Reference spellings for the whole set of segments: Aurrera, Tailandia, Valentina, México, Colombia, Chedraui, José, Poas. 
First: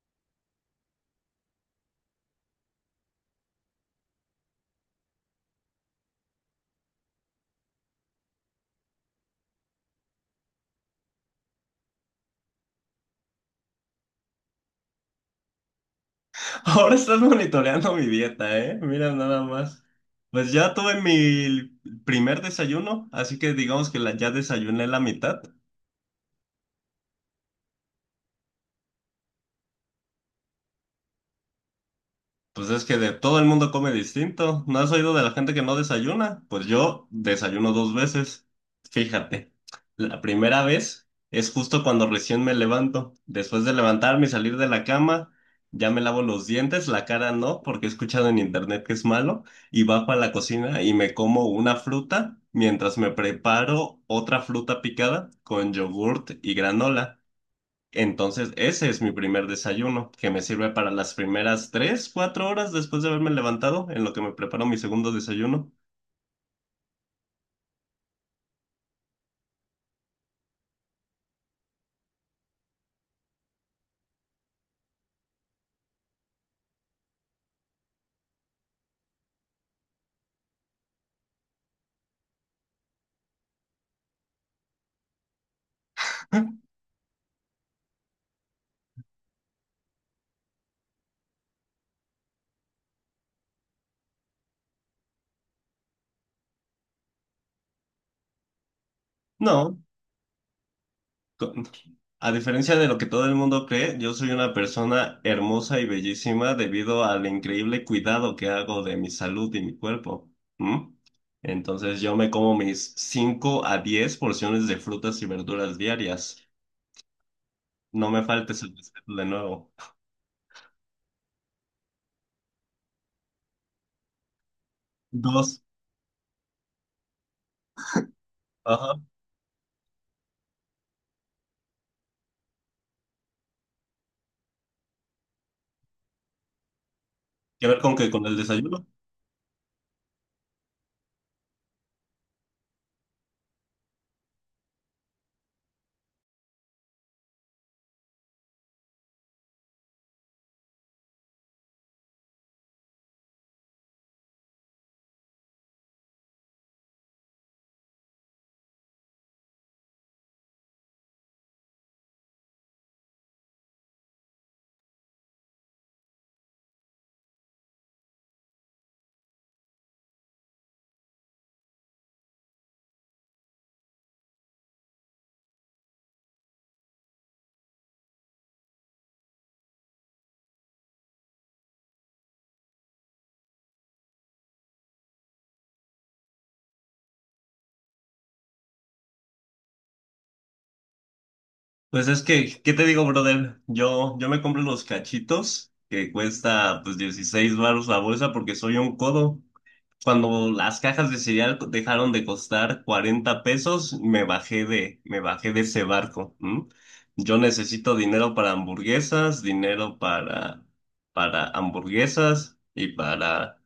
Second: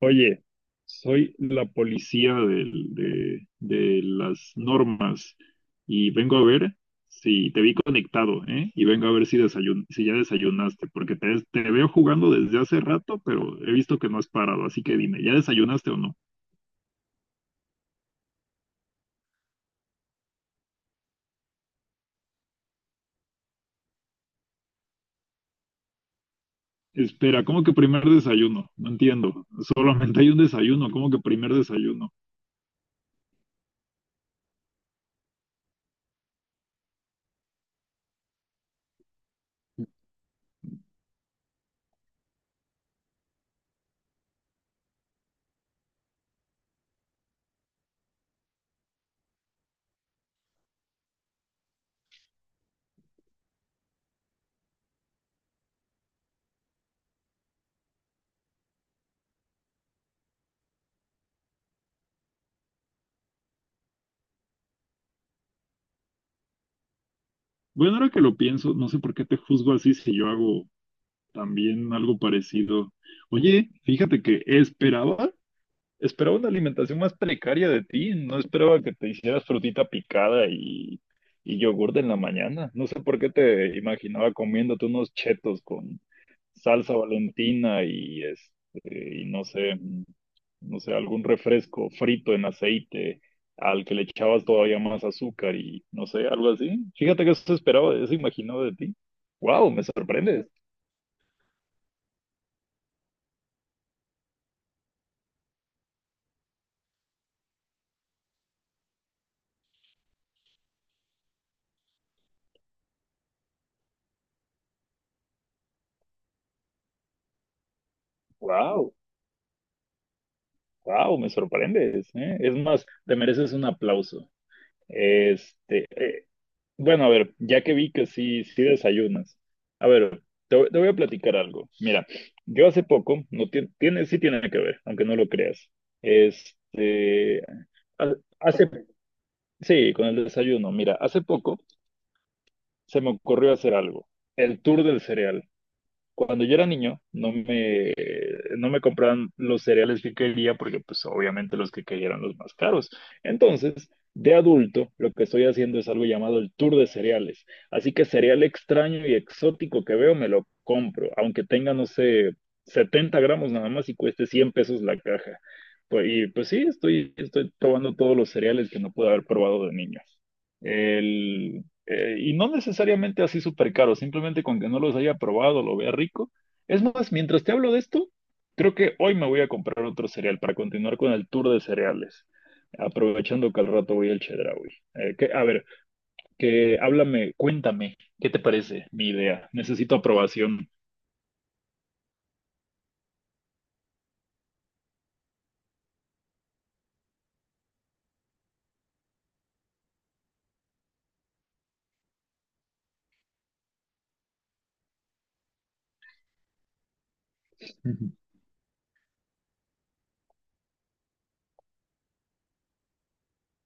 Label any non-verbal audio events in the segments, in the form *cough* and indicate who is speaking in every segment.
Speaker 1: Oye, soy la policía de las normas y vengo a ver si te vi conectado, ¿eh? Y vengo a ver si si ya desayunaste, porque te veo jugando desde hace rato, pero he visto que no has parado, así que dime, ¿ya desayunaste o no?
Speaker 2: Ahora estás monitoreando mi dieta, ¿eh? Mira nada más. Pues ya tuve mi primer desayuno, así que digamos que ya desayuné la mitad.
Speaker 1: Espera, ¿cómo que primer desayuno? No entiendo. Solamente hay un desayuno, ¿cómo que primer desayuno?
Speaker 2: Pues es que de todo el mundo come distinto. ¿No has oído de la gente que no desayuna? Pues yo desayuno dos veces. Fíjate, la primera vez es justo cuando recién me levanto. Después de levantarme y salir de la cama, ya me lavo los dientes, la cara no, porque he escuchado en internet que es malo, y bajo a la cocina y me como una fruta mientras me preparo otra fruta picada con yogurt y granola. Entonces, ese es mi primer desayuno, que me sirve para las primeras tres, cuatro horas después de haberme levantado, en lo que me preparo mi segundo desayuno.
Speaker 1: Bueno, ahora que lo pienso, no sé por qué te juzgo así si yo hago también algo parecido. Oye, fíjate que esperaba. Esperaba una alimentación más precaria de ti, no esperaba que te hicieras frutita picada y yogur en la mañana. No sé por qué te imaginaba comiéndote unos chetos con
Speaker 2: *laughs*
Speaker 1: salsa Valentina y este, y no sé, no sé, algún refresco frito en aceite al que le echabas todavía más azúcar y no sé, algo así. Fíjate que eso esperaba, eso imaginaba de ti. Wow,
Speaker 2: No,
Speaker 1: me sorprendes.
Speaker 2: con- a diferencia de lo que todo el mundo cree, yo soy una persona hermosa y bellísima debido al increíble cuidado que hago de mi salud y mi cuerpo. ¿Mm? Entonces, yo me como mis 5 a 10 porciones de frutas y verduras diarias. No me faltes el
Speaker 1: Wow,
Speaker 2: respeto de nuevo.
Speaker 1: wow, me sorprendes, ¿eh? Es más, te mereces un aplauso.
Speaker 2: Dos.
Speaker 1: Este, eh, bueno, a ver, ya que vi que sí, sí
Speaker 2: Ajá.
Speaker 1: desayunas. A ver, te voy a platicar algo. Mira, yo hace poco, no tie- tiene, sí tiene que ver, aunque no lo creas. Este,
Speaker 2: ¿Qué ver con que
Speaker 1: ha-
Speaker 2: con el
Speaker 1: hace,
Speaker 2: desayuno?
Speaker 1: sí, con el desayuno. Mira, hace poco se me ocurrió hacer algo, el tour del cereal. Cuando yo era niño, no me compraban los cereales que quería porque pues obviamente los que quería eran los más caros. Entonces, de adulto, lo que estoy haciendo es algo llamado el tour de cereales. Así que cereal extraño y exótico que veo, me lo compro, aunque tenga, no sé, 70 gramos nada más y cueste 100 pesos la caja. Pues, y pues sí, estoy probando todos los cereales que no pude haber probado de niño. El, y no necesariamente así súper caro, simplemente con que no los haya probado, lo vea rico. Es más, mientras te hablo de esto, creo que hoy me voy a comprar otro cereal para continuar con el tour de cereales, aprovechando que al rato voy al Chedraui. Que, a ver, que háblame, cuéntame, ¿qué te parece mi idea? Necesito aprobación.
Speaker 2: Pues es que, ¿qué te digo, brother? Yo me compro los cachitos que cuesta pues 16 varos la bolsa porque soy un codo. Cuando las cajas de cereal dejaron de costar 40 pesos, me bajé de ese barco. ¿M? Yo necesito
Speaker 1: Ujú.
Speaker 2: dinero para hamburguesas, para hamburguesas y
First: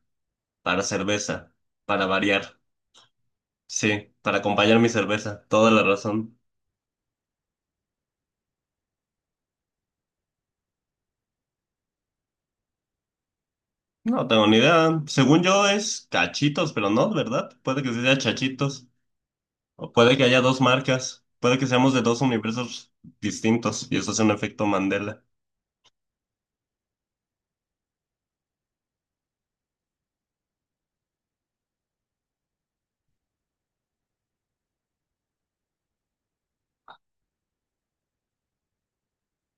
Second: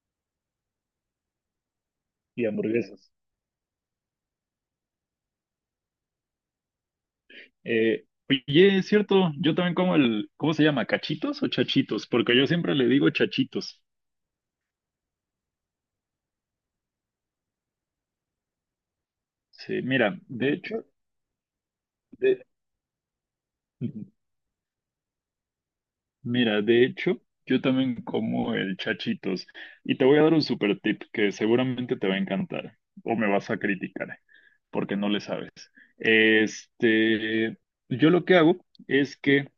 Speaker 2: para cerveza, para
Speaker 1: Y
Speaker 2: variar.
Speaker 1: hamburguesas.
Speaker 2: Sí, para acompañar mi cerveza. Toda la razón.
Speaker 1: Oye, es cierto, yo también como el, ¿cómo se llama? ¿Cachitos o chachitos? Porque yo siempre le digo chachitos.
Speaker 2: No tengo ni idea. Según yo es Cachitos, pero no, ¿verdad? Puede que sí sea Chachitos.
Speaker 1: Sí,
Speaker 2: O puede
Speaker 1: mira,
Speaker 2: que haya
Speaker 1: de
Speaker 2: dos
Speaker 1: hecho,
Speaker 2: marcas. Puede que seamos de dos
Speaker 1: de...
Speaker 2: universos distintos y eso es un efecto Mandela.
Speaker 1: Mira, de hecho, yo también como el chachitos y te voy a dar un super tip que seguramente te va a encantar o me vas a criticar porque no le sabes. Este, yo lo que hago es que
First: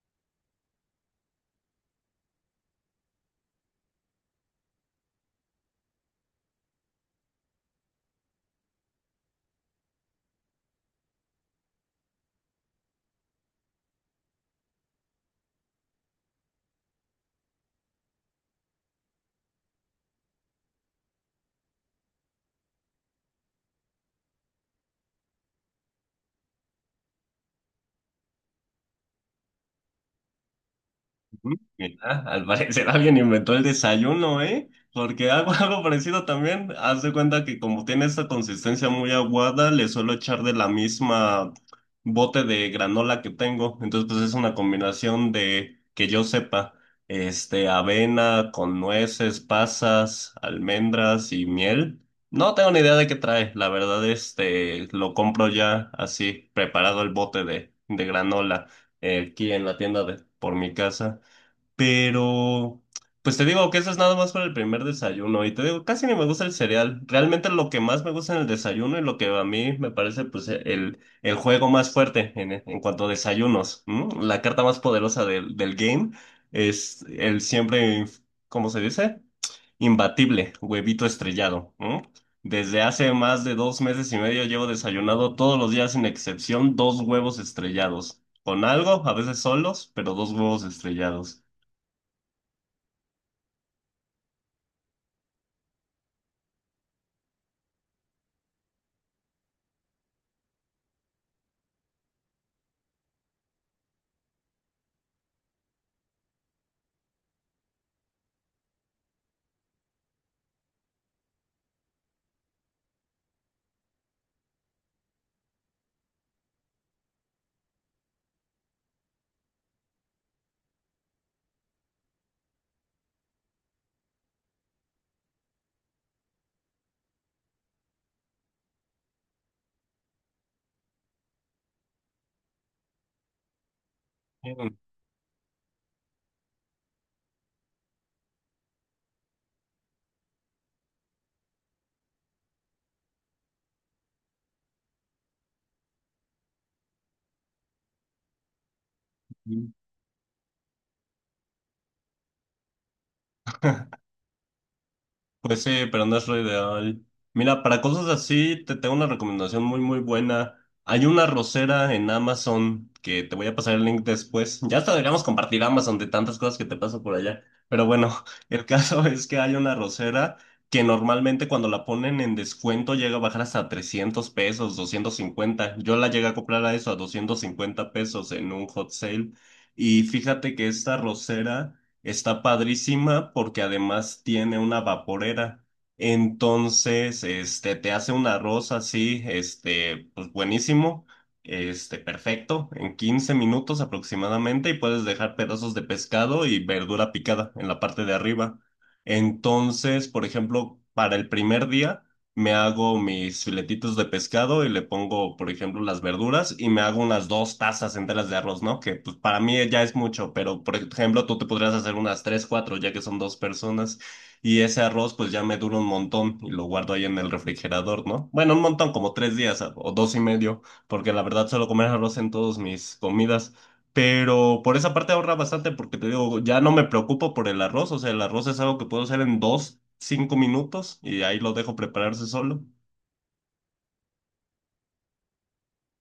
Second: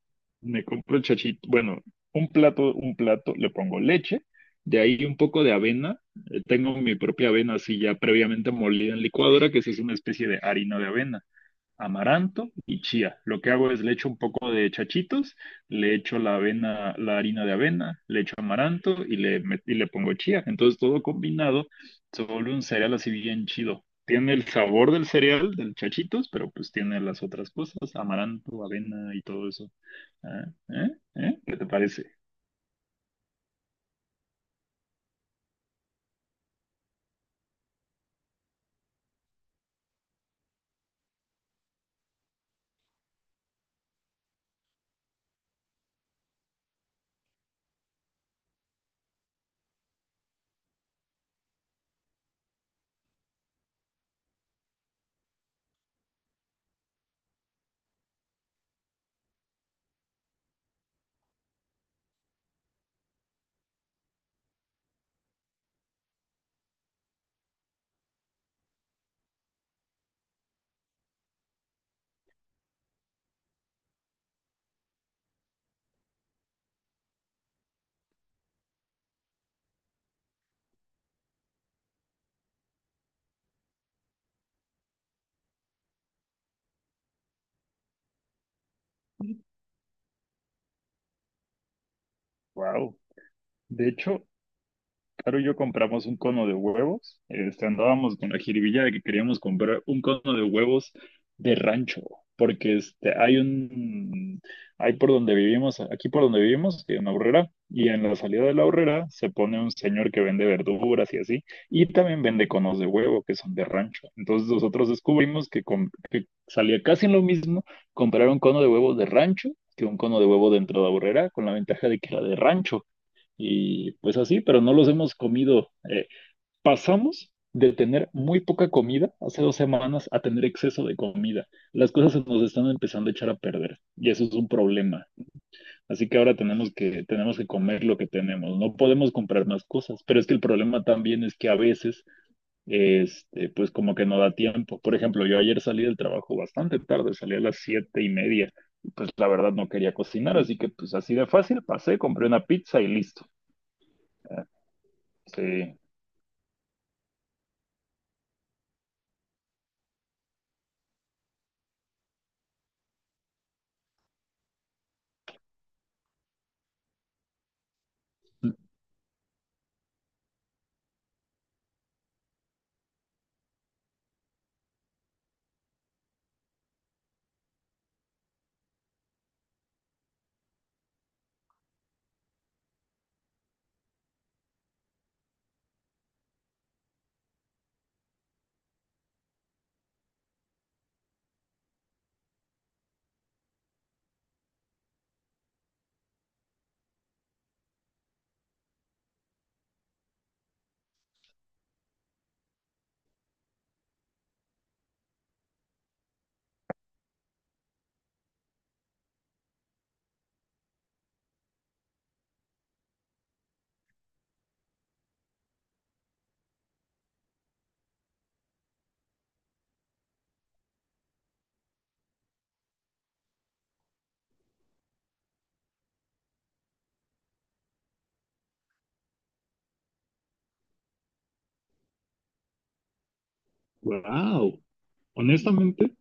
Speaker 1: me compro el chachito, bueno, un plato, le pongo leche, de ahí un poco de avena, tengo mi propia avena así ya previamente molida en licuadora, que sí es una especie de harina de avena, amaranto y chía. Lo que hago es le echo un poco de chachitos, le echo la avena, la harina de avena, le echo amaranto y le pongo chía. Entonces todo combinado se vuelve un cereal así bien chido. Tiene el sabor del cereal, del chachitos, pero pues tiene las otras cosas, amaranto, avena y todo eso. ¿Eh? ¿Eh? ¿Eh? ¿Qué
Speaker 2: Ujú.
Speaker 1: te parece?
Speaker 2: Mira, al parecer alguien inventó el desayuno, ¿eh? Porque hago *laughs* algo parecido también. Haz de cuenta que como tiene esa consistencia muy aguada, le suelo echar de la misma bote de granola que tengo. Entonces, pues es una combinación de, que yo sepa, este, avena con nueces, pasas, almendras y miel. No tengo ni idea de qué trae. La verdad, este, lo compro ya así, preparado el bote de granola, aquí en la tienda por mi casa. Pero, pues te digo que eso es nada más para el primer desayuno. Y te digo, casi ni me gusta el cereal. Realmente lo que más me gusta en el desayuno y lo que a mí me parece, pues, el juego más fuerte en cuanto a desayunos, ¿m? La carta más poderosa del game es el siempre, ¿cómo se dice? Imbatible, huevito estrellado, ¿m? Desde hace más de dos meses y medio llevo desayunado todos los días sin excepción dos huevos estrellados. Con algo, a veces solos, pero dos huevos estrellados.
Speaker 1: Wow. De hecho, Caro y yo compramos un cono de huevos. Este, andábamos con la jiribilla de que queríamos comprar un cono de huevos de rancho, porque este, hay por donde vivimos, aquí por donde vivimos, que en la Aurrera, y en la salida de la Aurrera se pone un señor que vende verduras y así, y también vende conos de huevo que son de rancho. Entonces nosotros descubrimos que, que salía casi lo mismo comprar un cono de huevos de rancho que un cono de huevo dentro de la Aurrera, con la ventaja de que era de rancho y pues así, pero no los hemos comido. Pasamos de tener muy poca comida hace 2 semanas a tener exceso de comida. Las cosas se nos están empezando a echar a perder y eso es un problema. Así que ahora tenemos que comer lo que tenemos. No podemos comprar más cosas, pero es que el problema también es que a veces, este, pues como que no da tiempo. Por ejemplo, yo ayer salí del trabajo bastante tarde, salí a las 7:30. Pues la verdad no
Speaker 2: Mm.
Speaker 1: quería cocinar, así que pues así de fácil pasé, compré una pizza y listo. Ah,
Speaker 2: Pues sí,
Speaker 1: sí.
Speaker 2: pero no es lo ideal. Mira, para cosas así, te tengo una recomendación muy, muy buena. Hay una rosera en Amazon que te voy a pasar el link después. Ya hasta deberíamos compartir Amazon de tantas cosas que te paso por allá. Pero bueno, el caso *laughs* es que hay una rosera que normalmente cuando la ponen en descuento llega a bajar hasta 300 pesos, 250. Yo la llegué a comprar a eso, a 250 pesos en un hot sale. Y fíjate que esta rosera está padrísima porque además tiene una vaporera. Entonces, este, te hace un arroz así, este, pues buenísimo, este, perfecto, en 15 minutos aproximadamente, y puedes dejar pedazos de pescado y verdura picada en la parte de arriba. Entonces, por ejemplo, para el primer día me hago mis filetitos de pescado y le pongo, por ejemplo, las verduras y me hago unas dos tazas enteras de arroz, ¿no? Que pues para mí ya es mucho, pero por ejemplo, tú te podrías hacer unas tres, cuatro, ya que son dos personas, y ese arroz pues ya me dura un montón, y lo guardo ahí en el refrigerador, ¿no? Bueno, un montón, como tres días o dos y medio, porque la verdad suelo comer arroz en todas mis comidas. Pero por esa parte ahorra bastante porque te digo, ya no me preocupo por el arroz, o sea, el arroz es algo que puedo hacer en dos, cinco minutos y ahí lo dejo prepararse solo.
Speaker 1: Wow. Honestamente,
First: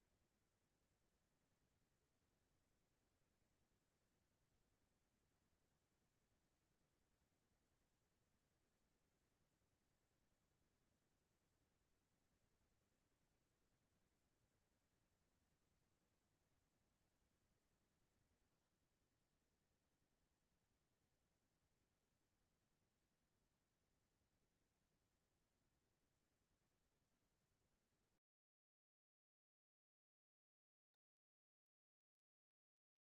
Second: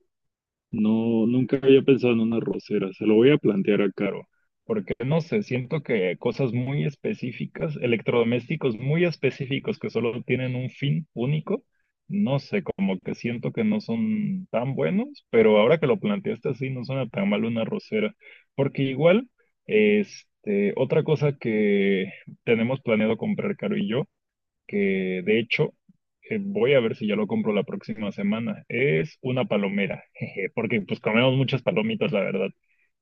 Speaker 1: no, nunca había pensado en una rosera. Se lo voy a plantear a Caro, porque no sé, siento que cosas muy específicas, electrodomésticos muy específicos que solo tienen un fin único, no sé, como que siento que no son tan buenos, pero ahora que lo planteaste así, no suena tan mal una rosera, porque igual, este, otra cosa que tenemos planeado comprar Caro y yo, que de hecho, voy a ver si ya lo compro la próxima semana. Es una palomera, *laughs* jeje, porque pues comemos muchas palomitas, la verdad.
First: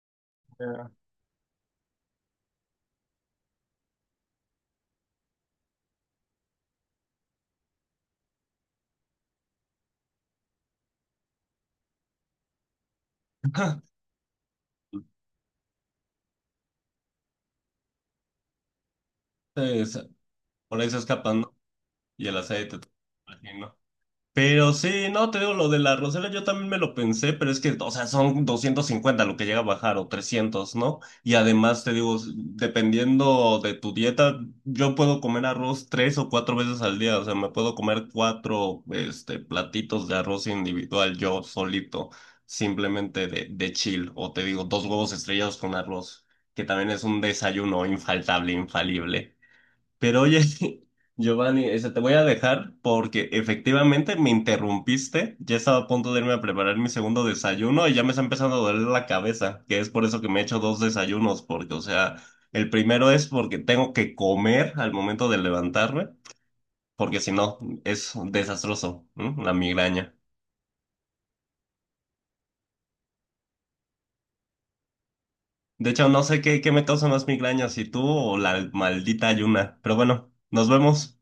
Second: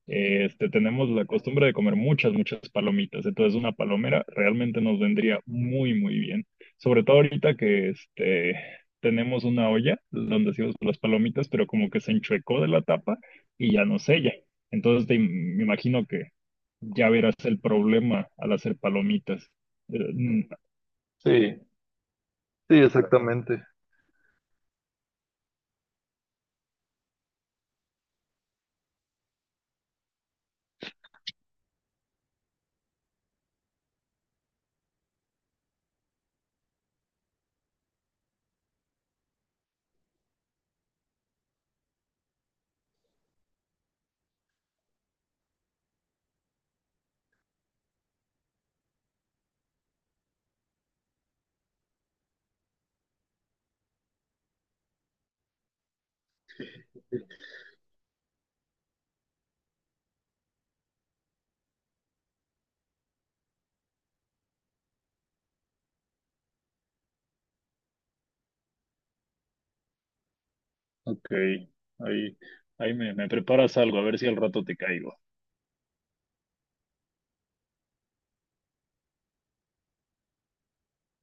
Speaker 1: Este, tenemos la costumbre de comer muchas, muchas palomitas, entonces una palomera realmente nos vendría muy, muy bien. Sobre todo ahorita que este, tenemos una olla donde hacemos las palomitas, pero como que se enchuecó de la tapa y ya no sella. Entonces me imagino que ya verás el problema al hacer palomitas. Eh,
Speaker 2: Entonces,
Speaker 1: mm,
Speaker 2: por ahí se escapan, ¿no?
Speaker 1: Sí.
Speaker 2: Y el
Speaker 1: Sí,
Speaker 2: aceite,
Speaker 1: exactamente.
Speaker 2: imagino. Pero sí, no, te digo, lo de la Rosera yo también me lo pensé, pero es que, o sea, son 250 lo que llega a bajar o 300, ¿no? Y además, te digo, dependiendo de tu dieta, yo puedo comer arroz tres o cuatro veces al día, o sea, me puedo comer cuatro, este, platitos de arroz individual yo solito, simplemente de chill, o te digo, dos huevos estrellados con arroz, que también es un desayuno infalible. Pero oye, *laughs* Giovanni, este, te voy a dejar porque efectivamente me interrumpiste. Ya estaba a punto de irme a preparar mi segundo desayuno y ya me está empezando a doler la cabeza, que es por eso que me he hecho dos desayunos, porque, o sea, el primero es porque tengo que comer al momento de levantarme, porque si no, es desastroso, ¿m? La migraña.
Speaker 1: Ok, ahí, me preparas algo, a ver si al rato te caigo.
Speaker 2: De hecho, no sé qué, qué me causa más migraña, si tú o la maldita ayuna. Pero bueno, nos vemos.